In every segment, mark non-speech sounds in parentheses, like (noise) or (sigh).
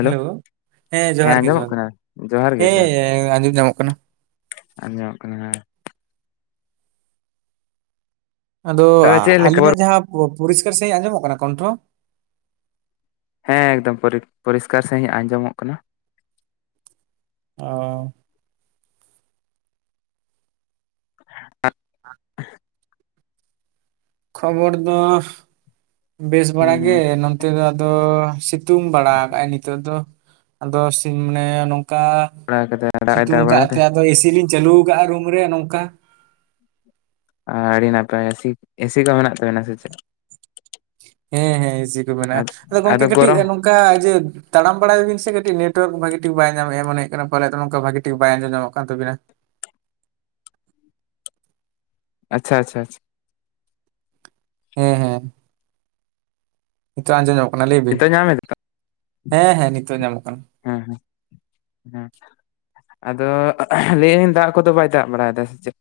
Hello! ᱦᱮᱸ ᱡᱚᱦᱟᱨ ᱜᱮ ᱟᱸᱡᱚᱢᱚᱜ ᱡᱚᱦᱟᱨ ᱜᱮ, ᱠᱟᱱᱟ ᱡᱚᱦᱟᱨ ᱜᱮ ᱡᱚᱦᱟᱨ ᱦᱮᱸ ᱟᱸᱡᱚᱢ ᱧᱟᱢᱚᱜ ᱠᱟᱱᱟ᱾ ᱟᱸᱡᱚᱢᱚᱜ ᱠᱟᱱᱟ ᱦᱮᱸ᱾ ᱟᱫᱚ ᱛᱚᱵᱮ ᱪᱮᱫ ᱞᱮᱠᱟ ᱵᱚᱨ ᱟ-ᱟᱹᱞᱤᱧᱟᱜ ᱡᱟᱦᱟᱸ ᱯᱚ-ᱯᱚᱨᱤᱥᱠᱟᱨ ᱥᱟᱺᱦᱤᱡ ᱟᱸᱡᱚᱢᱚᱜ ᱠᱟᱱᱟ ᱠᱚᱱᱴᱷᱚ? ᱦᱮᱸ ᱮᱠᱫᱚᱢ ᱯᱚᱨᱤ ᱯᱚᱨᱤᱥᱠᱟᱨ ᱥᱟᱺᱦᱤᱡ ᱟᱸᱡᱚᱢᱚᱜ ᱠᱟᱱᱟ᱾ ᱚ᱾ (inaudible) (inaudible) ᱠᱷᱚᱵᱚᱨ ᱫᱚ ᱵᱮᱥ ᱵᱟᱲᱟ ᱦᱩᱸ ᱜᱮ ᱦᱩᱸ ᱱᱚᱱᱛᱮ ᱫᱚ ᱟᱫᱚ ᱥᱤ ᱛᱩᱝ ᱵᱟᱲᱟ ᱟᱠᱟᱫ ᱟᱭ ᱱᱤᱛᱚᱜ ᱫᱚ, ᱟᱫᱚ ᱥᱤᱝ ᱢᱟᱱᱮ ᱱᱚᱝᱠᱟ ᱵᱟᱲᱟ ᱠᱟᱫᱟ ᱫᱟᱜ ᱮ ᱫᱟᱜ ᱥᱤᱛᱩᱝ ᱠᱟᱜ ᱵᱟᱲᱟᱭ ᱫᱟ ᱛᱮ ᱟᱫᱚ ᱮᱥᱤ ᱞᱤᱧ ᱪᱟᱹᱞᱩᱣ ᱠᱟᱜᱼᱟ ᱨᱩᱢ ᱨᱮ ᱱᱚᱝᱠᱟ᱾ ᱟᱻ ᱟᱹᱰᱤ ᱱᱟᱯᱟᱭ ᱥᱤ ᱮᱥᱤ ᱠᱚ ᱢᱮᱱᱟᱜ ᱛᱟᱵᱮᱱᱟ ᱥᱮ ᱪᱮᱫ? ᱦᱮᱸ ᱦᱮᱸ ᱤᱥᱤ ᱠᱚ ᱢᱮᱱᱟᱜᱼᱟ, ᱟᱫᱚ ᱜᱚᱝᱠᱮ ᱠᱟᱹᱴᱤᱡ ᱱᱚᱝ ᱠᱟ ᱡᱮ ᱛᱟᱲᱟᱢ ᱵᱟᱲᱟᱭᱟᱵᱤᱱ ᱥᱮ ᱠᱟᱹᱴᱤᱡ ᱱᱮᱴᱚᱣᱟᱨᱠ ᱵᱷᱟᱜᱤ ᱴᱷᱤᱠ ᱵᱟᱭ ᱧᱟᱢᱮᱜᱼᱟ ᱢᱚᱱᱮ ᱦᱩᱭᱩᱜ ᱠᱟᱱᱟ ᱯᱟᱞᱮᱫ ᱱᱚᱝᱠᱟ ᱵᱷᱟᱜ ᱴᱷᱤᱠ ᱵᱟᱭ ᱟᱸᱡᱚᱢ ᱧᱟᱜ ᱠᱟᱱ ᱛᱟᱵᱤᱱᱟ᱾ ᱟᱪᱪᱷᱟ ᱟᱪᱪᱷᱟ ᱾ ᱦᱮᱸ ᱦᱮᱸ᱾ ᱱᱤᱛᱚᱜ ᱟᱸᱡᱚᱢ ᱧᱟᱢᱚᱜ ᱠᱟᱱᱟ ᱞᱟᱹᱭ ᱵᱤᱱ ᱱᱤᱛᱚᱜ ᱧᱟᱢ ᱮᱫᱟ ᱾ ᱦᱮᱸ ᱦᱮᱸ ᱱᱤᱛᱚᱜ ᱟᱸᱡᱟᱢᱚᱜ ᱠᱟᱱᱟ᱾ ᱦᱮᱸ ᱦᱮᱸ ᱦᱮᱸ᱾ ᱟᱫᱚ ᱞᱟᱹᱭᱟᱹᱧ ᱫᱟᱜ ᱠᱚᱫᱚ ᱵᱟᱭ ᱫᱟᱜ ᱵᱟᱲᱟᱭᱮᱫᱟ ᱥᱮ ᱪᱮᱫ?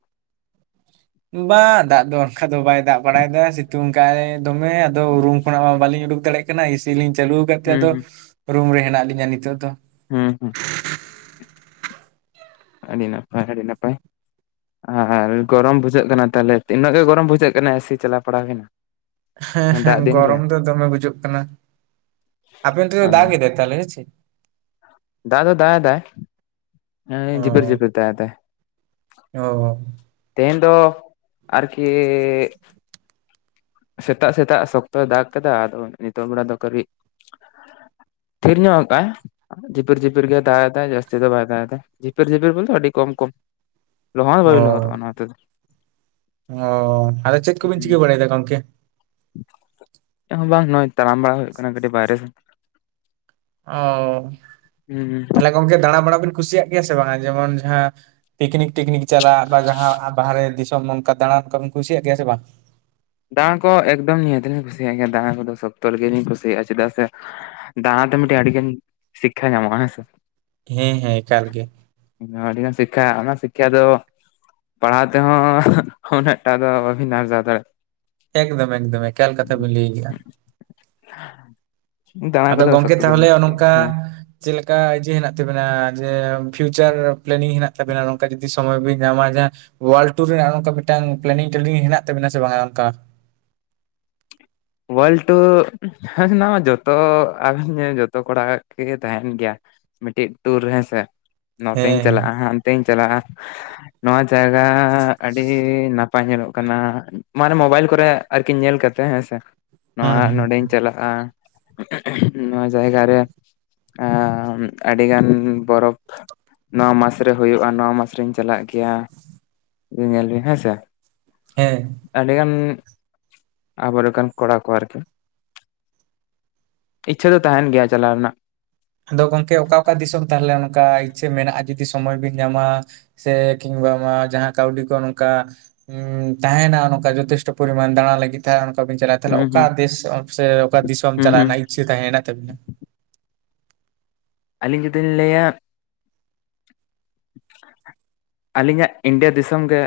ᱵᱟᱝ ᱫᱟᱜ ᱫᱚ ᱚᱱᱠᱟ ᱫᱚ ᱵᱟᱭ ᱫᱟᱜ ᱵᱟᱲᱟᱭᱮᱫᱟ ᱥᱤᱛᱩᱝ ᱠᱟᱭ ᱫᱚᱢᱮ᱾ ᱟᱫᱚ ᱨᱩᱢ ᱠᱷᱚᱱᱟᱜ ᱢᱟ ᱵᱟᱹᱞᱤᱧ ᱩᱰᱩᱠ ᱫᱟᱲᱮᱭᱟᱜ ᱠᱟᱱᱟ ᱮᱥᱤ ᱞᱤᱧ ᱪᱟᱹᱞᱩ ᱠᱟᱫ ᱛᱮ ᱦᱩᱸ ᱟᱫᱚ ᱦᱩᱸ ᱨᱩᱢ ᱨᱮ ᱦᱮᱱᱟᱜ ᱞᱤᱧᱟ ᱱᱤᱛᱚᱜ ᱫᱚ᱾ ᱦᱮᱸ ᱦᱮᱸ᱾ ᱟᱹᱰᱤ ᱱᱟᱯᱟᱭ ᱟᱹᱰᱤ ᱱᱟᱯᱟᱭ, ᱟᱨ ᱜᱚᱨᱚᱢ ᱵᱩᱡᱷᱟᱹᱜ ᱠᱟᱱᱟ ᱛᱟᱦᱚᱞᱮ ᱩᱱᱟᱹᱜ ᱜᱮ ᱜᱚᱨᱚᱢ ᱵᱩᱡᱷᱟᱹᱜ ᱠᱟᱱᱟ ᱮᱥᱤ ᱪᱟᱞᱟᱣ ᱯᱟᱲᱟᱣ ᱦᱩᱭᱱᱟ ᱾ ᱦᱮᱸ ᱦᱮᱸ ᱜᱚᱨᱚᱢ ᱫᱚ ᱫᱚᱢᱮ ᱵᱩᱡᱩᱜ ᱠᱟᱱᱟ ᱾ ᱟᱯᱮ ᱚᱱᱛᱮᱫᱚ ᱫᱟᱜ ᱠᱮᱫᱟᱭ ᱛᱟᱦᱚᱞᱮ ᱦᱮᱸ ᱪᱮ? ᱫᱟᱜ ᱫᱚ ᱫᱟᱜ ᱮᱫᱟᱭ ᱚ ᱦᱩᱸ ᱡᱷᱤᱯᱤᱨ ᱡᱷᱤᱯᱤᱨ ᱫᱟᱜ ᱮᱫᱟᱭ ᱾ ᱚ ᱛᱮᱦᱮᱱ ᱫᱚ ᱟᱨᱠᱤ ᱥᱮᱛᱟᱜ ᱥᱮᱛᱟᱜ ᱥᱚᱠᱛᱚᱭ ᱫᱟᱜ ᱠᱟᱫᱟ ᱟᱫᱚ ᱱᱤᱛᱚᱝ ᱵᱮᱲᱟ ᱫᱚ ᱠᱟᱹᱴᱤᱡ ᱛᱷᱤᱨ ᱧᱚᱜ ᱠᱟᱜᱼᱟᱭ ᱾ ᱡᱷᱤᱯᱤᱨ ᱡᱷᱤᱯᱤᱨ ᱜᱮ ᱫᱟᱜ ᱮᱫᱟᱭ ᱡᱟᱹᱥᱛᱤ ᱫᱚ ᱵᱟᱭ ᱫᱟᱜ ᱮᱫᱟᱭ, ᱡᱷᱤᱯᱤᱨ ᱡᱷᱤᱯᱤᱨ ᱵᱚᱞᱛᱮ ᱟᱰᱤ ᱠᱚᱢ ᱠᱚᱢ ᱾ ᱞᱟᱦᱚᱜ ᱦᱚᱸ ᱵᱟᱵᱤᱱ ᱞᱟᱦᱚᱫ ᱚᱱᱟᱛᱮ ᱫᱚ ᱾ ᱚᱻ, ᱛᱟᱞᱦᱮ ᱪᱮᱫ ᱠᱚᱵᱤᱱ ᱪᱤᱠᱟᱹ ᱵᱟᱲᱟᱭᱫᱟ ᱜᱚᱝᱠᱮ? ᱪᱮᱜ ᱦᱚᱸ ᱵᱟᱝ᱾ ᱱᱚᱜ-ᱚᱭ ᱛᱟᱲᱟᱢ ᱵᱟᱲᱟ ᱦᱩᱭᱩᱜ ᱠᱟᱱᱟ ᱠᱟᱹᱴᱤᱡ ᱵᱟᱭᱨᱮ ᱥᱮᱫ᱾ ᱚᱻ ᱦᱩᱸ ᱛᱟᱞᱦᱮ ᱜᱚᱝᱠᱮ ᱫᱟᱬᱟ ᱵᱟᱲᱟ ᱵᱤᱱ ᱠᱩᱥᱤᱭᱟᱜ ᱜᱮᱭᱟ ᱥᱮ ᱵᱟᱝ? ᱡᱮᱢᱚᱱ ᱡᱟᱦᱟᱸ ᱯᱤᱠᱱᱤᱠ ᱴᱤᱠᱱᱤᱠ ᱪᱟᱞᱟᱜ ᱵᱟ ᱡᱟᱦᱟᱸ ᱵᱟᱦᱨᱮ ᱫᱤᱥᱚᱢ ᱚᱱᱠᱟ ᱫᱟᱬᱟᱱ ᱠᱚᱢ ᱠᱩᱥᱤᱭᱟᱜ ᱜᱮᱭᱟ ᱥᱮ ᱵᱟᱝ? ᱫᱟᱬᱟᱱ ᱠᱚ ᱮᱠᱫᱚᱢ ᱱᱤᱦᱟᱹᱛᱞᱤᱧ ᱠᱩᱥᱤᱭᱟᱜ ᱜᱮᱭᱟ ᱫᱟᱬᱟ ᱠᱚᱫᱚ ᱥᱚᱠᱛᱚ ᱨᱮᱜᱮᱤᱧ ᱠᱩᱥᱤᱭᱟᱜ-ᱟ ᱪᱮᱫᱟᱜ ᱥᱮ ᱫᱟᱬᱟᱛᱮ ᱢᱤᱫᱴᱮᱡ ᱟᱹᱰᱤᱜᱟᱱ ᱥᱤᱠᱠᱷᱟ ᱧᱟᱢᱜ-ᱟ ᱦᱮᱸ ᱥᱮ᱾ ᱦᱮᱸ ᱦᱮᱸ, ᱮᱠᱟᱞ ᱜᱮ᱾ ᱱᱚᱣᱟ ᱟᱹᱰᱤ ᱜᱟᱱ ᱥᱤᱠᱠᱷᱟ, ᱚᱱᱟ ᱥᱤᱠᱠᱷᱟ ᱫᱚ ᱯᱟᱲᱦᱟᱣ ᱛᱮᱦᱚᱸ ᱩᱱᱟᱹᱜᱴᱟ ᱫᱚ ᱵᱟᱵᱤᱱ ᱟᱨᱡᱟᱣ ᱫᱟᱲᱮᱜ ᱮᱠᱫᱚᱢ ᱮᱠᱫᱚᱢ, ᱮᱠᱟᱞ ᱠᱟᱛᱷᱟ ᱵᱤᱱ ᱞᱟᱹᱭ ᱠᱮᱜ-ᱟ᱾ ᱫᱟᱬᱟ ᱟᱫᱚ ᱠᱚᱫᱚ ᱜᱚᱝᱠᱮ ᱥᱚᱠᱛᱚ ᱜᱮᱞᱤᱧ ᱛᱟᱦᱚᱞᱮ ᱱᱚᱝᱠᱟ ᱠᱩᱥᱤᱭᱟᱜ-ᱟ ᱦᱮᱸ᱾ ᱪᱮᱫ ᱞᱮᱠᱟ ᱤᱭᱟᱹ ᱦᱮᱱᱟᱜ ᱛᱟᱵᱤᱱᱟ ᱡᱮ ᱯᱷᱤᱭᱩᱪᱟᱨ ᱯᱞᱮᱱᱤᱝ ᱦᱮᱱᱟᱜ ᱛᱟᱵᱮᱱᱟ ᱜᱚᱝᱠᱮ ᱡᱩᱫᱤ ᱥᱚᱢᱚᱭ ᱵᱤᱱ ᱧᱟᱢᱟ ᱡᱟᱦᱟᱸ ᱚᱣᱟᱨᱞᱰ ᱴᱩᱨ ᱨᱮᱱᱟᱜ ᱱᱚᱝᱠᱟ ᱢᱤᱫᱴᱟᱝ ᱯᱞᱮᱱᱤᱝ ᱴᱞᱮᱱᱤᱝ ᱦᱮᱱᱟᱜ ᱛᱟᱵᱤᱱᱟ ᱥᱮ ᱵᱟᱝᱟ ᱚᱝᱠᱟ? ᱚᱣᱟᱨᱞᱰ ᱴᱩᱻ ᱩᱱᱟᱢᱟ ᱡᱚᱛᱚ, (unintelligible) ᱡᱚᱛᱚ ᱠᱚᱲᱟᱣᱟᱜ ᱜᱮ ᱛᱟᱦᱮᱱ ᱜᱮᱭᱟ᱾ ᱢᱤᱫᱴᱤᱡ ᱴᱩᱨ ᱦᱮᱸ ᱥᱮ᱾ ᱱᱚᱛᱮᱧ ᱦᱮᱸ ᱦᱮᱸ ᱪᱟᱞᱟᱜ-ᱟ, ᱦᱟᱱᱛᱮᱧ ᱪᱟᱞᱟᱜ-ᱟ, ᱱᱚᱣᱟ ᱡᱟᱭᱜᱟ ᱟᱹᱰᱤ ᱱᱟᱯ ᱱᱟᱯᱟᱭ ᱧᱮᱞᱚᱜ ᱠᱟᱱᱟ ᱢᱟᱱᱮ ᱢᱳᱵᱟᱭᱤᱞ ᱠᱚᱨᱮ ᱟᱨᱠᱤ ᱧᱮᱞ ᱠᱟᱛᱮ ᱦᱮᱸ ᱥᱮ᱾ ᱱᱚᱣᱟ ᱦᱩᱸ ᱦᱩᱸ ᱱᱚᱸᱰᱮᱧ ᱪᱟᱞᱟᱜ-ᱟ, ᱱᱚᱣᱟ ᱡᱟᱭᱜᱟ ᱨᱮ᱾ ᱟᱢᱻ ᱟᱹᱰᱤ ᱜᱟᱱ ᱵᱚᱨᱚᱯᱷ ᱱᱚᱣᱟ ᱢᱟᱥ ᱨᱮ ᱦᱩᱭᱩᱜ-ᱟ, ᱱᱚᱣᱟ ᱢᱟᱥᱨᱮᱧ ᱪᱟᱞᱟᱜ ᱜᱮᱭᱟ᱾ ᱧᱮᱞ ᱵᱤᱱ ᱦᱮᱸ ᱥᱮ᱾ ᱦᱮᱸ᱾ ᱟᱹᱰᱤ ᱜᱟᱱ ᱟᱵᱚᱨᱮᱠᱟᱱ ᱠᱚᱲᱟ ᱠᱚ ᱟᱨᱠᱤ, ᱤᱪᱪᱷᱟᱹ ᱫᱚ ᱛᱟᱦᱮᱱ ᱜᱮᱭᱟ ᱪᱟᱞᱟᱣ ᱨᱮᱱᱟᱜ ᱟᱫᱚ ᱜᱚᱝᱠᱮ ᱚᱠᱟ ᱚᱠᱟ ᱫᱤᱥᱚᱢ ᱛᱟᱦᱞᱮ ᱚᱱᱠᱟ ᱤᱪᱪᱷᱟᱹ ᱢᱮᱱᱟᱜ-ᱟ ᱡᱩᱫᱤ ᱥᱚᱢᱚᱭ ᱵᱤᱱ ᱧᱟᱢᱟ? ᱥᱮ ᱠᱤᱢᱵᱟ ᱟᱢᱟ ᱡᱟᱦᱟᱸ ᱠᱟᱹᱣᱰᱤ ᱠᱚ ᱱᱚᱝᱠᱟ ᱩᱸᱻ ᱛᱟᱦᱮᱱᱟ ᱚᱱᱠᱟ ᱡᱚᱛᱷᱮᱥᱴᱚ ᱯᱚᱨᱤᱢᱟᱱ ᱫᱟᱬᱟ ᱞᱟᱹᱜᱤᱫ᱾ ᱛᱷᱟ ᱚᱝᱠᱟ ᱵᱤᱱ ᱪᱟᱞᱟᱜ-ᱟ, ᱛᱟᱦᱞᱮ ᱦᱩᱸ ᱚᱠᱟ ᱦᱩᱸ ᱫᱮᱥ ᱥᱮ ᱚᱠᱟ ᱫᱤᱥᱚᱢ ᱦᱩᱸ ᱪᱟᱞᱟᱜ ᱦᱩᱸ ᱨᱮᱱᱟᱜ ᱤᱪᱪᱷᱟᱹ ᱛᱟᱦᱮᱸ ᱦᱮᱱᱟᱜ ᱛᱟᱵᱤᱱᱟ? ᱟᱹᱞᱤᱧ ᱡᱩᱫᱤᱞᱤᱧ ᱞᱟᱹᱭᱟ ᱟᱹᱞᱤᱧᱟᱜ ᱤᱱᱰᱤᱭᱟ ᱫᱤᱥᱚᱢ ᱜᱮ᱾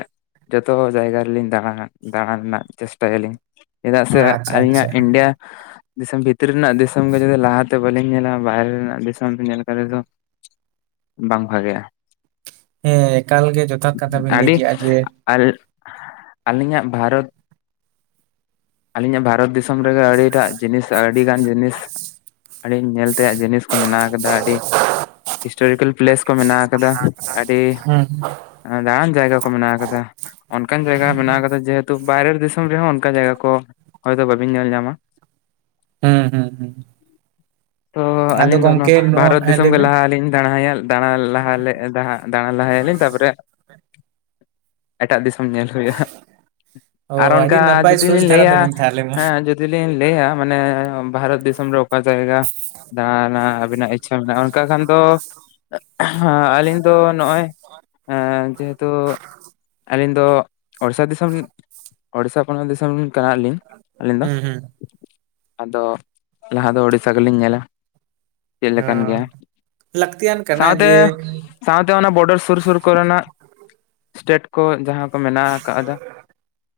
ᱡᱚᱛᱚ ᱡᱟᱭᱜᱟ ᱨᱮᱞᱤᱧ ᱫᱟᱬᱟ ᱫᱟᱬᱟ ᱨᱮᱱᱟᱜ ᱪᱮᱥᱴᱟᱭᱟᱞᱤᱧ, ᱪᱮᱫᱟᱜ ᱥᱮ ᱟᱪᱪᱷᱟ ᱟᱪᱪᱷᱟ ᱟᱹᱞᱤᱧᱟᱜ ᱤᱱᱰᱤᱭᱟ ᱫᱤᱥᱚᱢ ᱵᱷᱤᱛᱨᱤ ᱨᱮᱱᱟᱜ ᱫᱤᱥᱚᱢ ᱜᱮ ᱡᱩᱫᱤ ᱞᱟᱦᱟᱛᱮ ᱵᱟᱹᱞᱤᱧ ᱧᱮᱞᱟ ᱵᱟᱭᱨᱮ ᱨᱮᱱᱟᱜ ᱫᱤᱥᱚᱢ ᱧᱮᱞ ᱠᱟᱛᱮᱫ ᱫᱚ ᱵᱟᱝ ᱵᱷᱟᱜᱮᱜ-ᱟ᱾ ᱦᱮᱸ ᱮᱠᱟᱞ ᱜᱮ ᱡᱚᱛᱷᱟᱛ ᱠᱟᱛᱷᱟ ᱵᱤᱱ ᱞᱟᱹᱭ ᱠᱮᱜ-ᱟ ᱡᱮ ᱟᱨ ᱟᱹᱞᱤᱧᱟᱜ ᱵᱷᱟᱨᱚᱛ ᱟᱹᱞᱤᱧᱟᱜ ᱵᱷᱟᱨᱚᱛ ᱫᱤᱥᱚᱢ ᱨᱮᱜᱮ ᱟᱹᱰᱤᱴᱟᱜ ᱡᱤᱱᱤᱥ ᱟᱹᱰᱤᱜᱟᱱ ᱡᱤᱱᱤᱥ ᱟᱹᱞᱤᱧ ᱧᱮᱞ ᱛᱮᱭᱟᱜ ᱡᱤᱱᱤᱥ ᱠᱚ ᱢᱮᱱᱟᱜ ᱟᱠᱟᱫᱟ ᱟᱹᱰᱤ ᱦᱤᱥᱴᱨᱤᱠᱮᱞ ᱯᱞᱮᱥ ᱠᱚ ᱢᱮᱱᱟᱜ ᱚᱱᱟ ᱠᱚᱫᱚ ᱦᱩᱸ᱾ ᱦᱮᱸ, ᱫᱟᱲᱟᱱ ᱡᱟᱭᱜᱟ ᱠᱚ ᱢᱮᱱᱟᱜ ᱟᱠᱟᱫᱟ᱾ ᱚᱱᱠᱟᱱ ᱡᱟᱭᱜᱟ ᱢᱮᱱᱟᱜ ᱟᱠᱟᱫᱟ ᱡᱮᱦᱮᱛᱩ ᱵᱟᱭᱨᱮ ᱫᱤᱥᱚᱢ ᱨᱮᱦᱚᱸ ᱚᱝᱠᱟ ᱡᱟᱭᱜᱟ ᱠᱚ ᱦᱳᱭᱛᱳ ᱵᱟᱹᱵᱤᱱ ᱧᱮᱞ ᱧᱟᱢᱟ᱾ ᱦᱩᱸ ᱦᱩᱸ ᱦᱩᱸ᱾ ᱛᱚ ᱟᱫᱚ ᱟᱹᱞᱤᱧ ᱫᱚ ᱱᱚ ᱜᱚᱝᱠᱮ ᱱᱚᱣᱟ ᱵᱷᱟᱨᱚᱛ ᱦᱮᱸ ᱫᱤᱥᱚᱢ ᱞᱟᱹᱭ ᱜᱮ ᱵᱤᱱ ᱞᱟᱦᱟᱞᱤᱧ ᱫᱟᱬᱟᱭᱟ ᱫᱟᱬᱟ ᱞᱟᱦᱟ ᱞᱮᱜ ᱫᱟᱬᱟ ᱞᱟᱦᱟᱭᱟᱞᱤᱧ ᱛᱟᱯᱚᱨᱮ ᱮᱴᱟᱜ ᱫᱤᱥᱚᱢ ᱧᱮᱞ ᱦᱩᱭᱩᱜ-ᱟ ᱦᱟᱸᱜ᱾ ᱚ ᱟᱨ ᱟᱹᱰᱤ ᱚᱱᱠᱟ ᱱᱟᱯᱟᱭ ᱡᱩᱫᱤ ᱥᱚᱡᱽ ᱞᱤᱧ ᱫᱷᱟᱨᱟ ᱞᱟᱹᱭᱟ ᱛᱟᱵᱤᱱ ᱛᱟᱦᱚᱞᱮ ᱢᱟ ᱦᱮ ᱡᱩ ᱫᱤᱞᱤᱝ ᱞᱟᱹᱭᱟ ᱢᱟᱱᱮ ᱵᱷᱟᱨᱚᱛ ᱫᱤᱥᱳᱢ ᱨᱮ ᱚᱠᱟ ᱡᱟᱭᱜᱟ ᱫᱟᱬᱟᱸ ᱨᱮᱱᱟᱜ ᱟᱹᱵᱮᱱᱟᱜ ᱤᱪᱷᱟᱹ ᱢᱮᱱᱟᱜ-ᱟ ᱚᱱᱠᱟ ᱠᱷᱟᱱ ᱫᱚ ᱟᱹᱞᱤᱧ ᱫᱚ ᱱᱚᱜ-ᱚᱭ ᱮᱸ ᱡᱮᱦᱮᱛᱩ ᱟᱹᱞᱤᱧ ᱫᱚ ᱚᱲᱤᱥᱟ ᱫᱤᱥᱚᱢ ᱚᱲᱤᱥᱟ ᱯᱚᱱᱚᱛ ᱫᱤᱥᱚᱢ ᱮᱱ ᱠᱟᱱᱟᱞᱤᱧ ᱟᱹᱞᱤᱧᱫᱚ, ᱦᱩᱸ ᱦᱩᱸ ᱟᱫᱚ ᱞᱟᱦᱟ ᱫᱚ ᱳᱲᱤᱥᱥᱟ ᱜᱮᱞᱤᱧ ᱧᱮᱞᱟ, ᱪᱮᱫ ᱞᱮᱠᱟᱱ ᱚᱸ ᱜᱮᱭᱟ ᱞᱟᱹᱠᱛᱤᱭᱟᱱ ᱠᱟᱱᱟ ᱥᱟᱶᱛᱮ ᱡᱮ ᱥᱟᱶᱛᱮ ᱚᱱᱟ ᱵᱚᱰᱟᱨ ᱥᱩᱨ ᱥᱩᱨ ᱠᱚᱨᱮᱱᱟᱜ ᱥᱴᱮᱴ ᱠᱚ ᱡᱟᱦᱟᱸ ᱠᱚ ᱢᱮᱱᱟᱜ ᱟᱠᱟᱫᱟ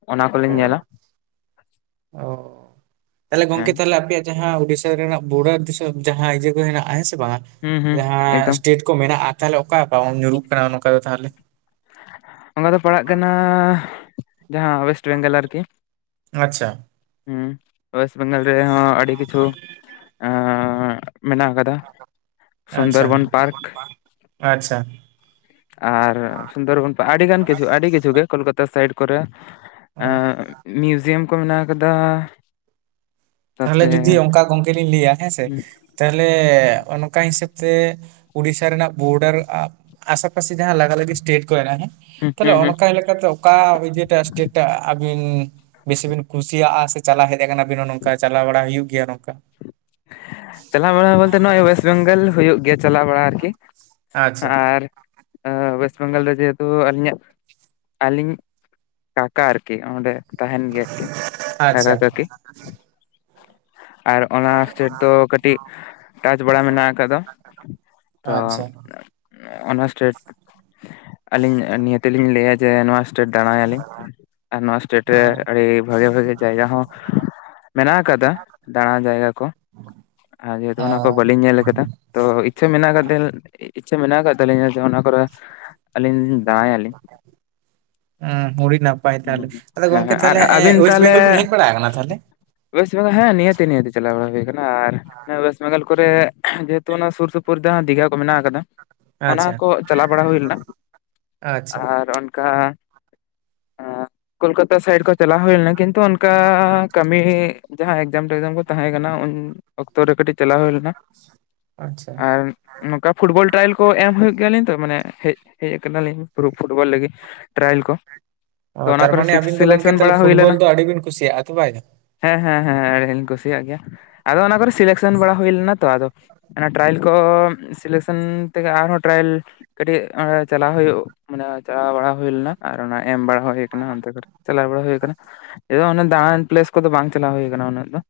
ᱚᱱᱟ ᱠᱚᱞᱤᱧ ᱧᱮᱞᱟ, ᱚ ᱛᱟᱦᱞᱮ ᱜᱚᱝᱠᱮ ᱦᱮᱸ ᱛᱟᱦᱞᱮ ᱟᱯᱮᱭᱟᱜ ᱡᱟᱦᱟᱸ ᱩᱰᱤᱥᱥᱟ ᱨᱮᱱᱟᱜ ᱵᱳᱰᱟᱨ ᱫᱤᱥᱚᱢ ᱡᱟᱦᱟᱸ ᱤᱭᱟᱹ ᱠᱚ ᱦᱮᱱᱟᱜ-ᱟ ᱦᱮᱸ ᱥᱮ ᱵᱟᱝ ᱦᱩᱸ ᱦᱩᱸ ᱡᱟᱦᱟᱸ ᱮᱠᱫᱚᱢ ᱥᱴᱮᱴ ᱠᱚ ᱢᱮᱱᱟᱜ-ᱟ ᱛᱟᱦᱞᱮ ᱚᱠᱟ ᱟᱠᱟ ᱧᱩᱨᱩᱜ ᱠᱟᱱᱟ ᱱᱚᱝᱠᱟ ᱫᱚ ᱛᱟᱦᱞᱮ? ᱚᱝᱠᱟ ᱫᱚ ᱯᱟᱲᱟᱜ ᱠᱟᱱᱟ ᱡᱟᱦᱟᱸ ᱚᱣᱮᱥᱴ ᱵᱮᱝᱜᱮᱞ ᱟᱨᱠᱤ, ᱟᱪᱪᱷᱟ ᱦᱩᱸ ᱚᱣᱮᱥᱴ ᱵᱮᱝᱜᱟᱞ ᱨᱮᱦᱚᱸ ᱟᱹᱰᱤ ᱠᱤᱪᱷᱩ ᱮᱸᱻ ᱢᱮᱱᱟᱜ ᱟᱠᱟᱫᱟ ᱥᱩᱱᱫᱚᱨᱵᱚᱱ ᱯᱟᱨᱠᱷ ᱟᱪᱷᱟ ᱟᱨ ᱥᱩᱱᱫᱚᱨᱵᱚᱱ ᱟᱹᱰᱤᱜᱟᱱ ᱠᱤᱪᱷᱩ ᱟᱹᱰᱤ ᱠᱤᱪᱷᱩ ᱜᱮ ᱠᱳᱞᱠᱟᱛᱟ ᱥᱟᱭᱤᱴ ᱠᱚᱨᱮ ᱮᱸᱜ ᱢᱤᱭᱩᱡᱤᱭᱟᱢ ᱠᱚ ᱢᱮᱱᱟᱣ ᱟᱠᱟᱫᱟ, ᱛᱟᱦᱚᱞᱮ ᱛᱟᱯᱚᱨᱮ ᱡᱩᱫᱤ ᱚᱝᱠᱟ ᱜᱚᱢᱠᱮ ᱞᱤᱧ ᱞᱮᱹᱭᱟ ᱦᱮᱸᱥᱮ ᱦᱩᱸ ᱛᱟᱦᱞᱮ ᱚᱱᱠᱟ ᱦᱤᱸᱥᱟᱹᱯ ᱛᱮ ᱩᱰᱤᱥᱥᱟ ᱨᱮᱱᱟᱜ ᱵᱳᱰᱟᱨ ᱟᱥᱮ ᱯᱟᱥᱮ ᱡᱟᱦᱟᱸ ᱞᱟᱜᱟᱞᱟᱹᱜᱤ ᱥᱴᱮᱴ ᱠᱚ ᱦᱮᱸᱱᱟᱜᱟ ᱦᱮᱸ ᱦᱩᱸ ᱛᱟᱦᱞᱮ ᱦᱩᱸ ᱚᱱᱠᱟ ᱞᱮᱠᱟᱛᱮ ᱚᱠᱟ ᱤᱡᱟᱹᱴᱟᱜ ᱥᱴᱮᱴᱟᱜ ᱟᱹᱵᱤᱱ ᱵᱤᱥᱤᱵᱮᱱ ᱠᱩᱥᱤᱭᱟᱜ-ᱟ ᱥᱮ ᱪᱟᱞᱟᱣ ᱦᱮᱡ ᱠᱟᱱᱟᱵᱤᱱ ᱚᱱᱚ ᱠᱟ ᱪᱟᱞᱟᱣ ᱵᱟᱲᱟ ᱦᱩᱭᱩᱜ ᱜᱮᱭᱟ ᱱᱚᱠᱟ ᱪᱟᱞᱟᱣ ᱵᱟᱲᱟ ᱵᱚᱞᱛᱮ ᱱᱚᱜ-ᱚᱭ ᱚᱣᱮᱥᱴ ᱵᱮᱝᱜᱟᱞ ᱦᱩᱭᱩᱜ ᱜᱮᱭᱟ ᱪᱟᱞᱟᱣ ᱵᱟᱲᱟ ᱟᱨᱠᱤ, ᱟᱪᱪᱷᱟ ᱟᱨ ᱚᱣᱮᱥᱴ ᱵᱮᱝᱜᱟᱞ ᱡᱮᱦᱮᱛᱩ ᱟᱹᱞᱤᱧᱤᱟᱜ ᱟᱹᱞᱤᱧ ᱠᱟᱠᱟ ᱟᱨᱠᱤ ᱚᱸᱰᱮ ᱛᱟᱦᱮᱱ ᱜᱮᱜ ᱠᱤᱱ ᱠᱟᱠᱟ ᱟᱪᱪᱷᱟ ᱠᱟᱹᱠᱤ ᱟᱨ ᱚᱸ ᱪᱮᱴ ᱫᱚ ᱠᱟᱹᱴᱤᱜ ᱴᱟᱪ ᱵᱟᱲᱟ ᱢᱮᱱᱟᱜ ᱟᱠᱟᱫᱟ ᱛᱚ ᱟᱪᱪᱷᱟ ᱚᱱᱟ ᱥᱴᱮᱴ ᱟᱹᱞᱤᱧ ᱱᱤᱭᱟᱹ ᱛᱮᱞᱤᱧ ᱞᱟᱹᱭᱟ ᱡᱮ ᱱᱚᱣᱟᱥ ᱥᱴᱮᱴ ᱫᱟᱬᱟᱭᱟᱞᱤᱧ ᱟᱨ ᱱᱚᱣᱟ ᱥᱴᱮᱴ ᱨᱮ ᱟᱹᱰᱤ ᱵᱷᱟᱸᱜᱮ ᱵᱷᱟᱜᱮ ᱡᱟᱭᱜᱟ ᱦᱚᱸ ᱢᱮᱱᱟᱜ ᱟᱠᱟᱫᱟ ᱫᱟᱬᱟᱸ ᱡᱟᱭᱜᱟ ᱠᱚ, ᱟᱨ ᱡᱮᱦᱮᱛᱩ ᱚᱱᱟᱠᱚ ᱵᱟᱹᱞᱤᱧ ᱧᱮᱞ ᱟᱠᱟᱫᱟ ᱛᱚ ᱤᱪᱪᱷᱟᱹ ᱢᱮᱱᱟᱜ ᱟᱠᱟᱜ ᱛᱟᱹᱞ ᱤᱪᱷᱟᱹ ᱢᱮᱱᱟᱜ ᱟᱠᱟᱫ ᱛᱟᱹᱤᱧᱟ ᱡᱮ ᱚᱱᱟ ᱯᱚᱨᱮ ᱟᱹᱞᱤᱧ ᱫᱟᱬᱟᱸᱭᱟᱞᱤᱧ, ᱦᱩᱸ ᱟᱹᱰᱤ ᱱᱟᱯᱟᱭ ᱛᱟᱦᱚᱞᱮ ᱟᱫᱚ ᱦᱮᱸ ᱜᱚᱝᱠᱮ ᱟᱨ ᱛᱟᱦᱚᱞᱮ ᱟᱹᱵᱤᱱ ᱳᱭᱮᱥᱴ ᱛᱟᱦᱞᱮ ᱵᱮᱝᱜᱚᱞ ᱵᱤᱱ ᱦᱮᱡ ᱵᱟᱲᱟ ᱟᱠᱟᱱᱟ ᱛᱟᱦᱚᱞᱮ ᱚᱣᱮᱥᱴ ᱵᱮᱝᱜᱚ ᱦᱮ ᱱᱤᱦᱟᱹᱛᱤ ᱱᱤᱦᱟᱹᱛᱤ ᱪᱟᱞᱟᱣ ᱵᱟᱲᱟ ᱦᱩᱭ ᱠᱟᱱᱟ ᱟᱨ ᱚᱭᱮᱥᱴ ᱵᱮᱝᱜᱟᱞ ᱠᱚᱨᱮᱜ ᱡᱮᱦᱮᱛᱩ ᱚᱱᱟ ᱥᱩᱨ ᱥᱩᱨᱯᱩᱨ ᱛᱮᱦᱟᱸ ᱫᱤᱜᱷᱦᱟ ᱠᱚ ᱢᱮᱱᱟᱜ ᱟᱠᱟᱫᱟ ᱚᱱᱟ ᱟᱪᱪᱷᱟ ᱠᱚ ᱪᱟᱞᱟᱣ ᱵᱟᱲᱟ ᱦᱩᱭ ᱞᱮᱱᱟ ᱟᱪᱪᱷᱟ ᱟᱨ ᱚᱱᱠᱟ ᱠᱳᱞᱠᱟᱛᱟ ᱥᱟᱭᱤᱰ ᱠᱚ ᱪᱟᱞᱟᱣ ᱦᱩᱭ ᱞᱮᱱᱟ ᱠᱤᱱᱛᱩ ᱚᱱᱠᱟ ᱠᱟᱹᱢᱤ ᱡᱟᱦᱟᱸ ᱮᱠᱡᱟᱢ ᱴᱮᱠᱡᱟᱢ ᱠᱚ ᱛᱟᱦᱮᱸ ᱠᱟᱱᱟ ᱩᱱ ᱚᱠᱛᱚᱨᱮ ᱠᱟᱹᱴᱤᱡ ᱪᱟᱞᱟᱣ ᱦᱩᱭ ᱞᱮᱱᱟ, ᱟᱪᱪᱷᱟ ᱟᱨᱸ ᱱᱚᱠᱟ ᱯᱷᱩᱴᱵᱚᱞ ᱴᱨᱟᱭᱮᱞ ᱠᱚ ᱮᱢ ᱦᱩᱭᱩᱜ ᱜᱮᱭᱟᱞᱤᱧ ᱛᱚ ᱢᱟᱱᱮ ᱦᱮᱜ ᱦᱮᱡ ᱠᱟᱱᱟᱞᱤᱧ ᱯᱷᱩ ᱯᱷᱩᱴᱵᱚᱞ ᱞᱟᱹᱜᱤᱫ, ᱴᱨᱟᱭᱮᱞ ᱠᱚ ᱛᱚ ᱚ ᱚᱱᱟ ᱠᱚᱨᱮ ᱛᱟᱨᱢᱟᱱᱮ ᱥᱤᱠᱥ ᱟᱵᱤᱱ ᱫᱚ ᱜᱚᱝᱠᱮ ᱥᱤᱞᱮᱠᱥᱚᱱ ᱛᱟᱞᱮ ᱵᱟᱲᱟ ᱦᱩᱭ ᱞᱮᱱᱟ ᱯᱷᱩᱴᱵᱚᱞ ᱫᱚ ᱟᱹᱰᱤ ᱵᱤᱱ ᱠᱩᱥᱤᱭᱟᱜ-ᱟ ᱛᱷᱚ ᱵᱟᱭᱟ ᱦᱮᱸ ᱦᱮᱸ ᱦᱮᱸ ᱟᱹᱰᱤᱝ ᱠᱩᱥᱤᱭᱟᱜ ᱜᱮᱭᱟ ᱟᱫᱚ ᱚᱱᱟ ᱠᱚᱨᱮ ᱥᱤᱞᱮᱠᱥᱮᱱ ᱵᱟᱲᱟ ᱦᱩᱭ ᱞᱮᱱᱟ ᱛᱚ ᱟᱫᱚ ᱚᱱᱟ ᱴᱨᱟᱭᱮᱞ ᱠᱚ ᱥᱤᱞᱮᱠᱥᱮᱱ ᱛᱮᱜᱮ ᱟᱨᱦᱚᱸ ᱴᱨᱟᱭᱮᱞ ᱠᱟᱹᱴᱤᱜ ᱚᱸᱬᱮ ᱪᱟᱞᱟᱣ ᱦᱩᱭᱩᱜ ᱢᱟᱱᱮ ᱪᱟᱞᱟᱣ ᱵᱟᱲᱟ ᱦᱩᱭᱞᱱᱟ ᱟᱨ ᱚᱱᱟ ᱮᱢ ᱵᱟᱲᱟ ᱦᱩᱭ ᱠᱟᱱᱟ ᱚᱱᱛᱮ ᱠᱚᱨᱮ, ᱪᱟᱞᱟᱣ ᱵᱟᱲᱟ ᱦᱩᱭ ᱠᱟᱱᱟ᱾ ᱞᱮᱭ ᱫᱚ ᱚᱱᱮ ᱫᱟᱬᱟᱱ ᱯᱞᱮᱥ ᱠᱚᱫᱚ ᱵᱟᱝ ᱪᱟᱞᱟᱣ ᱦᱩᱭ ᱠᱟᱱᱟ ᱩᱱᱟᱹᱜ ᱫᱚ᱾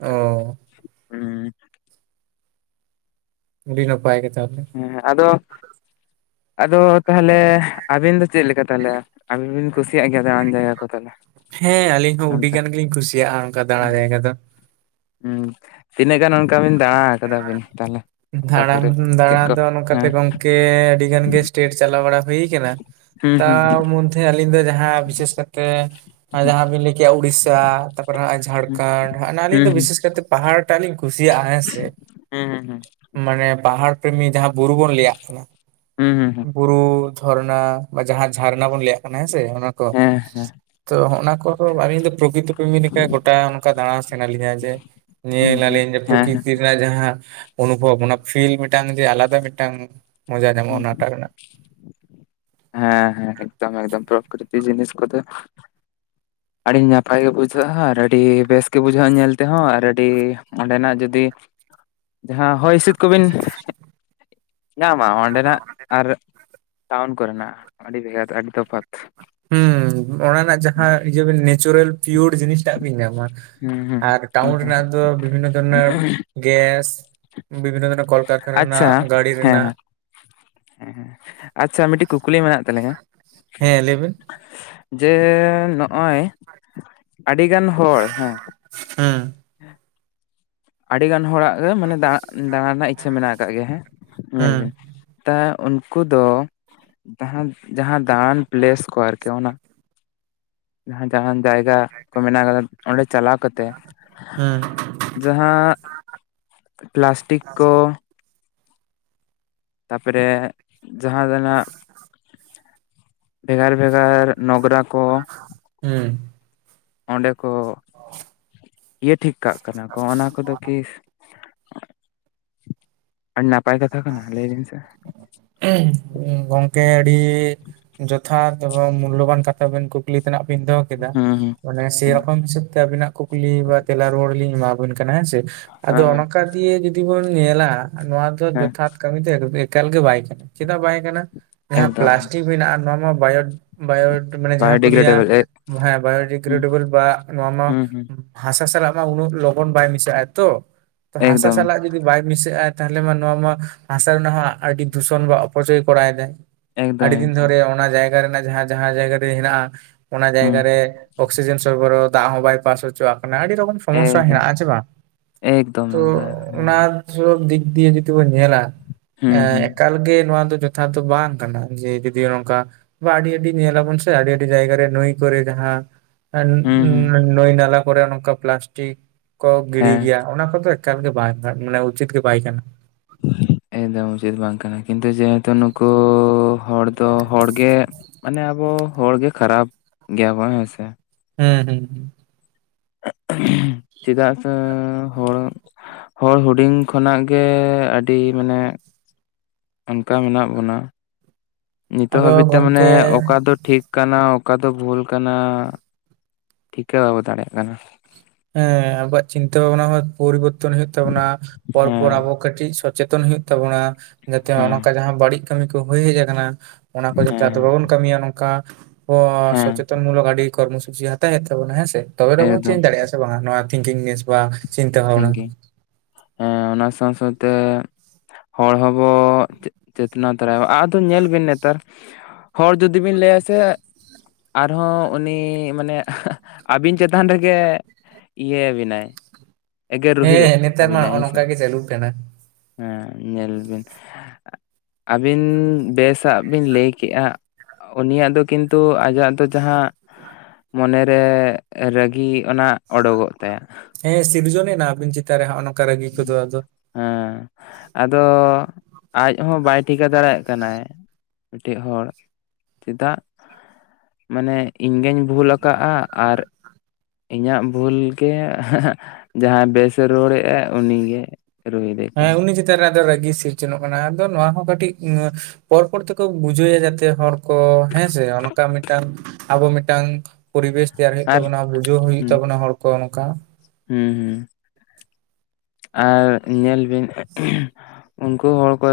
ᱚ᱾ ᱦᱩᱸ᱾ ᱟᱹᱰᱤ ᱱᱟᱯᱟᱭ ᱜᱮ ᱛᱟᱦᱚᱞᱮ᱾ ᱦᱮᱸ ᱟᱫᱚ ᱟᱫᱚ ᱛᱟᱦᱚᱞᱮ ᱟᱵᱤᱱ ᱫᱚ ᱪᱮᱜ ᱞᱮᱠᱟ ᱛᱟᱦᱚᱞᱮ? ᱟᱵᱤᱱ ᱵᱤᱱ ᱠᱩᱥᱤᱭᱟᱜ ᱜᱮᱭᱟ ᱫᱟᱬᱟᱱ ᱡᱟᱭᱜᱟ ᱠᱚ ᱛᱟᱦᱞᱮ᱾ ᱦᱮᱸ ᱟᱹᱞᱤᱧ ᱦᱚᱸ ᱩᱰᱤ ᱜᱟᱱ ᱜᱮᱞᱤᱧ ᱠᱩᱥᱤᱭᱟᱜ-ᱟ ᱚᱱᱠᱟ ᱫᱟᱬᱟ ᱡᱟᱭᱜᱟ ᱫᱚ᱾ ᱦᱩᱸ᱾ ᱛᱤᱱᱟᱹᱜ ᱜᱟᱱ ᱚᱱᱠᱟ ᱵᱤᱱ ᱫᱟᱬᱟ ᱠᱟᱫᱟ ᱵᱤᱱ ᱛᱟᱦᱚᱞᱮ? ᱚᱠᱟ ᱫᱟᱬᱟᱱ ᱠᱚᱨᱮ ᱪᱮᱫ ᱫᱟᱬᱟ ᱠᱚ ᱫᱚ ᱱᱚᱝᱠᱟ ᱦᱮᱸ ᱛᱮ ᱜᱚᱝᱠᱮ᱾ ᱜᱮ ᱟᱹᱰᱤ ᱜᱟᱱ ᱜᱮ ᱮᱥᱴᱮᱴ ᱪᱟᱞᱟᱣ ᱵᱟᱲᱟ ᱦᱩᱭ ᱠᱟᱱᱟ᱾ ᱦᱩᱸ ᱦᱩᱸ ᱛᱟᱣ ᱢᱩᱱ ᱛᱮ ᱟᱹᱞᱤᱧ ᱫᱚ ᱡᱟᱦᱟᱸ ᱵᱤᱥᱮᱥ ᱠᱟᱨᱛᱮ ᱟ ᱡᱟᱦᱟᱸ ᱵᱤᱱ ᱞᱟᱹᱭ ᱠᱮᱜ-ᱟ ᱩᱲᱤᱥᱥᱟ᱾ ᱛᱟᱯᱚᱨ ᱦᱟᱸᱜ-ᱚᱭ ᱡᱷᱟᱲᱠᱚᱸᱰ ᱦᱚᱸᱜ ᱚᱱᱟ ᱟᱞᱤᱧ ᱦᱩᱸ ᱫᱚ ᱦᱩᱸ ᱵᱤᱥᱮᱥ ᱠᱟᱭᱛᱮ ᱯᱟᱦᱟᱲ ᱴᱟᱜ ᱞᱤᱧ ᱠᱩᱥᱤᱭᱟᱜ-ᱟ ᱦᱮᱸ ᱥᱮ᱾ ᱦᱮᱸ ᱦᱮᱸ ᱦᱮᱸ᱾ ᱢᱟᱱᱮ ᱯᱟᱦᱟᱲ ᱯᱨᱮᱢᱤ ᱡᱟᱦᱟᱸ ᱵᱩᱨᱩ ᱵᱚᱱ ᱞᱟᱹᱭᱟᱜ ᱠᱟᱱᱟ᱾ ᱦᱩᱸ ᱦᱩᱸ ᱦᱩᱸ ᱵᱩᱨᱩ, ᱡᱷᱚᱨᱱᱟ ᱵᱟ ᱡᱟᱦᱟᱸ ᱡᱷᱟᱨᱱᱟ ᱵᱚᱱ ᱞᱟᱹᱭᱟᱜ ᱠᱟᱱᱟ ᱦᱮᱸ ᱥᱮ ᱚᱱᱟ ᱠᱚ᱾ ᱦᱮᱸ ᱦᱮᱸ ᱛᱚ ᱦᱚᱸᱜ-ᱚᱱᱟ ᱠᱚᱫᱚ ᱟᱞᱤᱧ ᱫᱚ ᱯᱨᱚᱠᱤᱛᱚ ᱯᱨᱢᱤ ᱞᱮᱠᱟ ᱜᱚᱴᱟ ᱚᱱᱠᱟ ᱫᱟᱬᱟᱥ ᱥᱟᱱᱟ ᱞᱤᱧᱟ ᱡᱮ ᱦᱩᱸ ᱧᱮᱞᱟ ᱦᱩᱸ ᱞᱟᱞᱤᱧ ᱦᱮᱸ ᱦᱮᱸ ᱯᱨᱚᱠᱤᱛᱤ᱾ ᱨᱮᱱᱟᱜ ᱡᱟᱦᱟᱸ ᱚᱱᱩᱵᱷᱚᱵᱽ ᱚᱱᱟ ᱯᱷᱤᱞ ᱢᱤᱫᱴᱟᱝ ᱡᱮ ᱟᱞᱟᱫᱟ ᱢᱤᱫᱴᱟᱝ ᱢᱚᱡᱟ ᱧᱟᱢᱚᱜ-ᱟ ᱚᱱᱟ ᱴᱟᱜ ᱨᱮᱱᱟᱜ᱾ ᱦᱮᱸ ᱦᱮᱸ ᱮᱠᱫᱚᱢ ᱮᱠᱫᱚᱢ ᱯᱨᱚᱠᱨᱤᱛᱤ ᱡᱤᱱᱤᱥ ᱠᱚᱫᱚ ᱟᱲᱤ ᱱᱟᱯᱟᱭ ᱜᱮ ᱵᱩᱡᱷᱟᱹᱜ-ᱟ ᱟᱨ ᱟᱹᱰᱤ ᱵᱮᱥ ᱜᱮ ᱵᱩᱡᱷᱟᱹᱜ-ᱟ ᱧᱮᱞ ᱛᱮᱦᱚᱸ ᱟᱨ ᱟᱹᱰᱤ ᱚᱸᱰᱮ ᱱᱟᱜ ᱡᱩᱫᱤ ᱡᱟᱦᱟᱸ ᱦᱚᱭ ᱦᱤᱸᱥᱤᱫ ᱠᱚᱵᱤᱱ ᱧᱟᱢᱟ ᱚᱸᱰᱮ ᱱᱟᱜ ᱟᱨ ᱴᱟᱣᱩᱱ ᱠᱚᱨᱮᱱᱟᱜ ᱟᱹᱰᱤ ᱵᱷᱮᱜᱟᱨ ᱟᱹᱰᱤ ᱛᱚᱯᱷᱟᱛ᱾ ᱦᱩᱸ ᱚᱱᱟ ᱨᱮᱱᱟᱜ ᱦᱩᱸ ᱡᱟᱦᱟᱸ ᱤᱭᱟᱹ ᱵᱤᱱ ᱱᱮᱪᱚᱨᱮᱞ ᱯᱤᱭᱩᱨ ᱡᱤᱱᱤᱥ ᱴᱟᱜ ᱵᱤᱱ ᱧᱟᱢᱟ᱾ ᱦᱩᱸ ᱟᱨ ᱴᱟᱣᱩᱱ ᱮᱠᱫᱚᱢ ᱨᱮᱱᱟᱜ ᱫᱚ ᱵᱤᱵᱷᱤᱱᱱᱚ ᱫᱷᱚᱨᱱᱚᱨ ᱜᱮᱥ᱾ ᱵᱤᱵᱷᱤᱱᱱᱚ ᱫᱷᱚᱨᱚᱱᱮᱨ ᱠᱚᱞ ᱠᱟᱨᱠᱷᱟᱱᱟ ᱟᱪᱪᱷᱟ ᱨᱮᱱᱟᱜ ᱜᱟᱹᱲᱤ, ᱦᱮᱸ ᱨᱮᱱᱟᱜ ᱦᱮᱸ ᱦᱮᱸ ᱦᱮᱸ᱾ ᱟᱪᱪᱷᱟ ᱢᱤᱫᱴᱤᱡ ᱠᱩᱠᱞᱤ ᱢᱮᱱᱟᱜ ᱛᱟᱹᱞᱤᱧᱟ᱾ ᱦᱮᱸ ᱞᱟᱹᱭ ᱵᱮᱱ᱾ ᱡᱮ ᱱᱚᱜ-ᱚᱭ ᱟᱰᱤ ᱜᱟᱱ ᱦᱚᱲ ᱦᱮᱸ᱾ ᱦᱩᱸ᱾ (inaudible) ᱟᱰᱤ ᱜᱟᱱ ᱦᱚᱲᱟᱜ ᱜᱮ ᱢᱟᱱᱮ ᱫᱟᱬᱟᱜ ᱫᱟᱬᱟ ᱨᱮᱱᱟᱜ ᱤᱪᱪᱷᱟ ᱢᱮᱱᱟᱜ ᱟᱠᱟᱜ ᱜᱮᱭᱟ ᱦᱮᱸ ᱧᱮᱞ ᱦᱩᱸ ᱵᱤᱱ᱾ ᱛᱟ ᱩᱱᱠᱩ ᱫᱚ ᱫᱟᱦᱟᱸ ᱡᱟᱦᱟᱸ ᱫᱟᱬᱟᱱ ᱯᱞᱮᱥ ᱠᱚ ᱟᱨᱠᱤ ᱚᱱᱟ ᱡᱟᱦᱟᱸ ᱡᱟᱦᱟᱸᱱ ᱡᱟᱭᱜᱟ ᱠᱚ ᱢᱮᱱᱟᱜ ᱟᱠᱟᱫᱟ ᱚᱸᱰᱮ ᱪᱟᱞᱟᱣ ᱠᱟᱛᱮ ᱦᱩᱸ ᱡᱟᱦᱟᱸ ᱯᱞᱟᱥᱴᱤᱠ ᱠᱚ ᱛᱟᱯᱚᱨᱮ ᱡᱟᱦᱟᱸ ᱫᱚ ᱱᱟᱜ ᱵᱷᱮᱜᱟᱨ ᱵᱷᱮᱜᱟᱨ ᱱᱚᱜᱽᱨᱟ ᱠᱚ᱾ ᱦᱩᱸ᱾ ᱚᱸᱰᱮ ᱠᱚ ᱤᱭᱟᱹ ᱴᱷᱤᱠ ᱠᱟᱜ ᱠᱟᱱᱟ ᱠᱚ ᱚᱱᱟ ᱠᱚᱫᱚ ᱠᱤ ᱟᱹᱰᱤ ᱱᱟᱯᱟᱭ ᱠᱟᱛᱷᱟ ᱠᱟᱱᱟ ᱞᱟᱹᱭ ᱵᱤᱱ ᱥᱮ? ᱜᱚᱝᱠᱮ ᱟᱹᱰᱤ ᱡᱚᱛᱷᱟᱛ ᱮᱵᱚᱝ ᱢᱩᱞᱞᱚᱵᱟᱱ ᱠᱟᱛᱷᱟ ᱵᱤᱱ ᱠᱩᱠᱞᱤ ᱛᱮᱱᱟᱜ ᱵᱤᱱ ᱫᱚᱦᱚ ᱠᱮᱫᱟ ᱦᱩᱸ ᱦᱩᱸ ᱢᱟᱱᱮ ᱥᱮᱭ ᱮᱠᱫᱚᱢ ᱨᱚᱠᱚᱢ ᱦᱤᱥᱟᱹᱵᱽ ᱛᱮ ᱟᱵᱤᱱᱟᱜ ᱠᱩᱠᱞᱤ ᱵᱟ ᱛᱮᱞᱟ ᱨᱩᱣᱟᱹᱲ ᱞᱤᱧ ᱮᱢᱟ ᱵᱤᱱ ᱠᱟᱱᱟ ᱦᱮᱸ ᱥᱮ᱾ ᱟᱫᱚ ᱦᱮᱸ ᱚᱱᱠᱟ ᱜᱮ ᱡᱩᱫᱤ ᱵᱚᱱ ᱧᱮᱞᱟ ᱱᱚᱣᱟ ᱫᱚ ᱦᱮᱸ ᱡᱚᱛᱼᱼ ᱟᱫᱽ ᱠᱟᱢᱤ‌ ᱫᱚ ᱮᱠ‌ᱫᱚ ᱮᱠᱟᱞ ᱜᱮ ᱵᱟᱭ ᱜᱟᱱᱟ ᱪᱮᱫᱟᱜ ᱵᱟᱭ ᱜᱟᱱᱟ ᱡᱟᱦᱟᱸ ᱮᱠᱫᱚᱢ ᱯᱞᱟᱥᱴᱤᱠ ᱦᱩᱭ ᱱᱟ ᱟᱨ ᱱᱚᱣᱟ ᱢᱟ ᱵᱟᱭᱳᱰ ᱵᱟᱭᱳ‌ᱰ ᱢᱟᱱᱮ ᱡᱟᱦᱟᱸ ᱠᱚ ᱞᱟᱹᱭᱟ ᱵᱟᱭᱳᱰᱤᱜᱨᱮᱰᱮᱵᱚᱞ ᱮ ᱵᱟ ᱦᱮᱸ ᱵᱟᱭᱳ ᱦᱩᱸ ᱰᱤᱜᱨᱮᱰᱮᱵᱚᱞ ᱵᱟ ᱱᱚᱣᱟ ᱢᱟ ᱦᱩᱸ ᱦᱩᱸ ᱦᱟᱥᱟ ᱥᱟᱞᱟᱜ ᱢᱟ ᱩᱱᱟᱹᱜ ᱞᱚᱜᱚᱱ ᱵᱟᱭ ᱢᱮᱥᱟᱜ-ᱟ ᱛᱚ, ᱛᱚ ᱦᱟᱥᱟ ᱮᱠᱫᱚᱢ ᱥᱟᱞᱟᱜ ᱡᱩᱫᱤ ᱡᱩᱫᱤ ᱵᱟᱭ ᱢᱤᱥᱟᱹᱜ-ᱟ ᱛᱟᱦᱚᱞᱮ ᱢᱟ ᱱᱚᱣᱟ ᱢᱟ ᱦᱟᱥᱟ ᱨᱮᱱᱟᱜ ᱦᱚᱸ ᱟᱰᱤ ᱫᱩᱥᱚᱱ ᱵᱟ ᱚᱯᱚᱪᱚᱭ ᱠᱚᱨᱟᱣ ᱫᱟᱭ ᱾ ᱮᱠᱫᱚᱢ ᱟᱰᱤ ᱫᱤᱱ ᱮᱠᱫᱚᱢ ᱫᱷᱚᱨᱮ ᱚᱱᱟ ᱡᱟᱭᱜᱟ ᱨᱮᱱᱟᱜ ᱡᱟᱦᱟᱸ ᱡᱟᱭᱜᱟ ᱨᱮ ᱦᱮᱱᱟᱜ-ᱟ ᱚᱱᱟ ᱦᱩᱸ ᱡᱟᱭᱜᱟ ᱨᱮ ᱚᱠᱥᱤᱡᱮᱱ ᱥᱚᱨᱵᱚᱨ ᱦᱚᱸ ᱫᱟᱜ ᱦᱚᱸ ᱵᱟᱭ ᱯᱟᱥ ᱚᱪᱚᱣᱟᱜ ᱠᱟᱱᱟ ᱟᱰᱤ‌ ᱨᱚᱠᱚᱢ ᱥᱚᱢᱚᱥᱥᱟ ᱮᱠᱫᱚᱢ ᱦᱮᱱᱟᱜ-ᱟ ᱪᱮ ᱵᱟᱝ ᱮᱠᱫᱚᱢ ᱛᱚ ᱫᱟ ᱦᱮᱸ ᱚᱱᱟ ᱥᱚᱵ ᱫᱤᱠ ᱫᱤᱭᱮ ᱡᱩᱫᱤ ᱵᱚᱱ ᱧᱮᱞᱟ ᱦᱩᱸ ᱮᱸ ᱦᱩᱸ ᱮᱠᱟᱞ ᱜᱮ ᱱᱚᱣᱟ ᱫᱚ ᱡᱚᱛᱷᱟᱛ ᱫᱚ ᱵᱟᱝ ᱠᱟᱱᱟ ᱡᱮ ᱡᱩᱫᱤ ᱱᱚᱝᱠᱟ ᱱᱚᱣᱟ ᱟᱹᱰᱤ ᱟᱹᱰᱤ ᱧᱮᱞᱟᱵᱚᱱ ᱥᱮ ᱟᱹᱰᱤ ᱟᱹᱰᱤ ᱡᱟᱭᱜᱟ ᱨᱮ ᱱᱩᱭ ᱠᱚᱨᱮ ᱡᱟᱦᱟᱸ ᱦᱩᱸ ᱦᱩᱸ (unintelligible) ᱱᱟᱹᱭ ᱱᱟᱞᱟ ᱠᱚᱨᱮ ᱱᱚᱝᱠᱟ ᱯᱞᱟᱥᱴᱤᱠ ᱠᱚ ᱜᱤᱲᱤ ᱦᱮᱸ ᱜᱮᱭᱟ ᱚᱱᱟ ᱠᱚᱫᱚ ᱮᱠᱟᱞ ᱜᱮ ᱵᱟᱭ ᱢᱟᱱᱮ ᱩᱪᱤᱛ ᱜᱮ ᱵᱟᱭ ᱠᱟᱱᱟ ᱾ ᱮᱠᱫᱚᱢ ᱩᱪᱤᱛ ᱵᱟᱝ ᱠᱟᱱᱟ ᱠᱤᱱᱛᱩ ᱡᱮᱦᱮᱛᱩ ᱱᱩᱠᱩ ᱦᱚᱲ ᱛᱚ ᱦᱚᱲᱜᱮ ᱢᱟᱱᱮ ᱟᱵᱚ ᱦᱚᱲᱜᱮ ᱠᱷᱟᱨᱟᱯ ᱜᱮᱭᱟᱵᱚ ᱦᱮᱸ ᱥᱮ ᱾ ᱦᱩᱸ ᱦᱩᱸ ᱾ (unintelligible) ᱪᱮᱫᱟᱜ ᱥᱮ ᱦᱚᱲ ᱦᱚᱲ ᱦᱩᱰᱤᱧ ᱠᱷᱚᱱᱟᱜ ᱜᱮ ᱟᱹᱰᱤ ᱢᱟᱱᱮ ᱚᱱᱠᱟ ᱢᱮᱱᱟᱜ ᱵᱚᱱᱟ, ᱱᱤᱛᱚᱜ ᱟᱫᱚ ᱦᱟᱹᱵᱤᱡ ᱛᱮ ᱢᱟᱱᱮ ᱜᱚᱝᱠᱮ ᱚᱠᱟ ᱫᱚ ᱴᱷᱤᱠ ᱠᱟᱱᱟ ᱚᱠᱟ ᱫᱚ ᱵᱷᱩᱞ ᱠᱟᱱᱟ ᱴᱷᱤᱠᱟᱹ ᱵᱟᱵᱚ ᱫᱟᱲᱮᱭᱟᱜ ᱠᱟᱱᱟ ᱾ ᱦᱮᱸ ᱟᱵᱚᱣᱟᱜ ᱪᱤᱱᱛᱟᱹ ᱵᱷᱟᱵᱱᱟ ᱦᱚᱸ ᱯᱚᱨᱤᱵᱚᱨᱛᱚᱱ ᱦᱩᱭᱩᱜ ᱛᱟᱵᱚᱱᱟ ᱯᱚᱨᱯᱚᱨ ᱦᱮᱸ ᱟᱵᱚ ᱠᱟᱹᱴᱤᱡ ᱥᱚᱪᱮᱛᱚᱱ ᱦᱩᱭᱩᱜ ᱛᱟᱵᱚᱱᱟ ᱡᱟᱛᱮ ᱦᱚᱜ-ᱚ ᱦᱮᱸ ᱱᱚᱝᱠᱟ ᱡᱟᱦᱟᱸ ᱵᱟᱹᱲᱤᱡ ᱠᱟᱹᱢᱤ ᱠᱚ ᱦᱩᱭ ᱦᱮᱡ ᱟᱠᱟᱱᱟ ᱚᱱᱟ ᱠᱚ ᱡᱟᱛᱮ ᱟᱫᱚ ᱦᱮᱸ ᱵᱟᱵᱚᱱ ᱠᱟᱹᱢᱤᱭᱟ ᱱᱚᱝᱠᱟ ᱠᱚ ᱦᱮᱸ ᱥᱚᱪᱮᱛᱚ ᱛᱚᱱ ᱢᱩᱞᱚᱠ ᱟᱹᱰᱤ ᱠᱚᱨᱢᱚ ᱥᱩᱪᱤ ᱦᱟᱛᱟᱣ ᱦᱩᱭᱩᱜ ᱛᱟᱵᱚᱱᱟ ᱦᱮᱸ ᱥᱮ, ᱛᱚᱵᱮ ᱫᱚᱵᱚ ᱮᱠᱫᱚᱢ ᱪᱮᱧᱡᱽ ᱫᱟᱲᱮᱜᱼᱟ ᱥᱮ ᱵᱟᱝ-ᱟ? ᱱᱚᱣᱟ ᱛᱤᱝᱠᱤᱝ ᱱᱮᱥ ᱵᱟ ᱪᱤᱱᱛᱟᱹ ᱵᱷᱟᱵᱱᱟ ᱛᱷᱤᱝᱠᱤᱝ, ᱦᱮᱸ ᱚᱱᱟ ᱥᱟᱶ ᱥᱟᱶᱛᱮ ᱦᱚᱲ ᱦᱚᱸᱵᱚ ᱪᱮᱛᱱᱟ (unintelligible) ᱟᱫᱚ ᱧᱮᱞ ᱵᱤᱱ ᱱᱮᱛᱟᱨ ᱦᱚᱲ ᱡᱩᱫᱤ ᱵᱤᱱ ᱞᱟᱹᱭᱟ ᱥᱮ ᱟᱨᱦᱚᱸ ᱩᱱᱤ ᱢᱟᱱᱮ (unintelligible) ᱟᱹᱵᱤᱱ ᱪᱮᱛᱟᱱ ᱨᱮᱜᱮ ᱤᱭᱟᱹᱣ ᱟᱵᱤᱱᱟᱭ ᱮᱜᱮᱨ ᱨᱩᱦᱤᱫ ᱦᱮᱸ ᱱᱮᱛᱟᱨ ᱢᱟ ᱟᱹᱵᱤᱱᱟᱭ ᱱᱚᱜᱼᱚ ᱦᱮᱸ ᱥᱮ, ᱱᱚᱝᱠᱟ ᱜᱮ ᱪᱟᱹᱞᱩᱜ ᱠᱟᱱᱟ ᱦᱮᱸ ᱧᱮᱞ ᱵᱤᱱ ᱾ ᱟ ᱟᱹᱵᱤᱱ ᱵᱮᱥᱟᱜ ᱵᱤᱱ ᱞᱟᱹᱭ ᱠᱮᱜᱼᱟ ᱩᱱᱤᱭᱟᱜ ᱫᱚ ᱠᱤᱱᱛᱩ ᱟᱡᱟᱜ ᱫᱚ ᱡᱟᱦᱟᱸ ᱢᱚᱱᱮ ᱨᱮ ᱨᱟᱹ ᱜᱤ ᱚᱱᱟ ᱳᱰᱳᱠᱚᱜ ᱛᱟᱭᱟ ᱾ ᱦᱮᱸ ᱥᱤᱨᱡᱚᱱᱮᱱᱟ ᱟᱵᱤᱱ ᱪᱮᱛᱟᱱ ᱨᱮ ᱦᱚᱜᱼᱚ ᱱᱚᱝᱠᱟ ᱨᱟᱹᱜᱤ ᱠᱚᱫᱚ ᱟᱫᱚ ᱾ ᱦᱮᱸ ᱟᱫᱚ ᱟᱡ ᱦᱚᱸ ᱵᱟᱭ ᱴᱷᱤᱠᱟᱹ ᱫᱟᱲᱮᱭᱟᱜ ᱠᱟᱱᱟᱭ ᱢᱤᱫᱴᱤᱡ ᱦᱚᱲ ᱪᱮᱫᱟᱜ ᱢᱟᱱᱮ ᱤᱧ ᱜᱮᱧ ᱵᱷᱩᱞ ᱟᱠᱟᱫᱼᱟ ᱟᱨ ᱤᱧᱟᱹᱜ ᱵᱷᱩᱞ ᱜᱮ ᱦᱮᱸ ᱦᱮᱸᱜ ᱡᱟᱦᱟᱸᱭ ᱵᱮᱥᱮ ᱨᱚᱮ ᱮᱜᱼᱟᱭ ᱩᱱᱤ ᱜᱮ ᱦᱮᱸ ᱩᱱᱤ ᱪᱮᱛ ᱨᱮ ᱟᱫᱚ ᱨᱟᱹᱜᱤ ᱥᱤᱨᱡᱚᱱᱚᱜ ᱠᱟᱱᱟ, ᱟᱫᱚ ᱱᱚᱣᱟ ᱦᱚᱸ ᱠᱟᱹᱴᱤᱡ ᱯᱚᱨ ᱯᱚᱨ ᱛᱮᱠᱚ ᱵᱩᱡᱷᱟᱹᱣᱟ ᱡᱟᱛᱮ ᱦᱚᱲ ᱠᱚ ᱦᱮᱸᱥᱮ ᱚᱱᱠᱟ ᱢᱤᱫᱴᱟᱝ ᱟᱵᱚ ᱢᱤᱫᱴᱟᱝ ᱯᱚᱨᱤᱵᱮᱥ ᱛᱮᱭᱟᱨ ᱦᱩᱭᱩᱜ ᱟᱨ ᱛᱟᱵᱚᱱᱟ ᱵᱩᱡᱷᱟᱹᱣ ᱦᱩᱭᱩᱜ ᱦᱩᱸ ᱛᱟᱵᱚᱱᱟ ᱦᱚᱲ ᱠᱚ ᱚᱱᱚᱠᱟ ᱾ ᱦᱩᱸ ᱦᱩᱸ ᱾ ᱟᱨ ᱧᱮᱞ ᱵᱤᱱ (unintelligible) ᱩᱱᱠᱩ ᱦᱚᱲ ᱠᱚ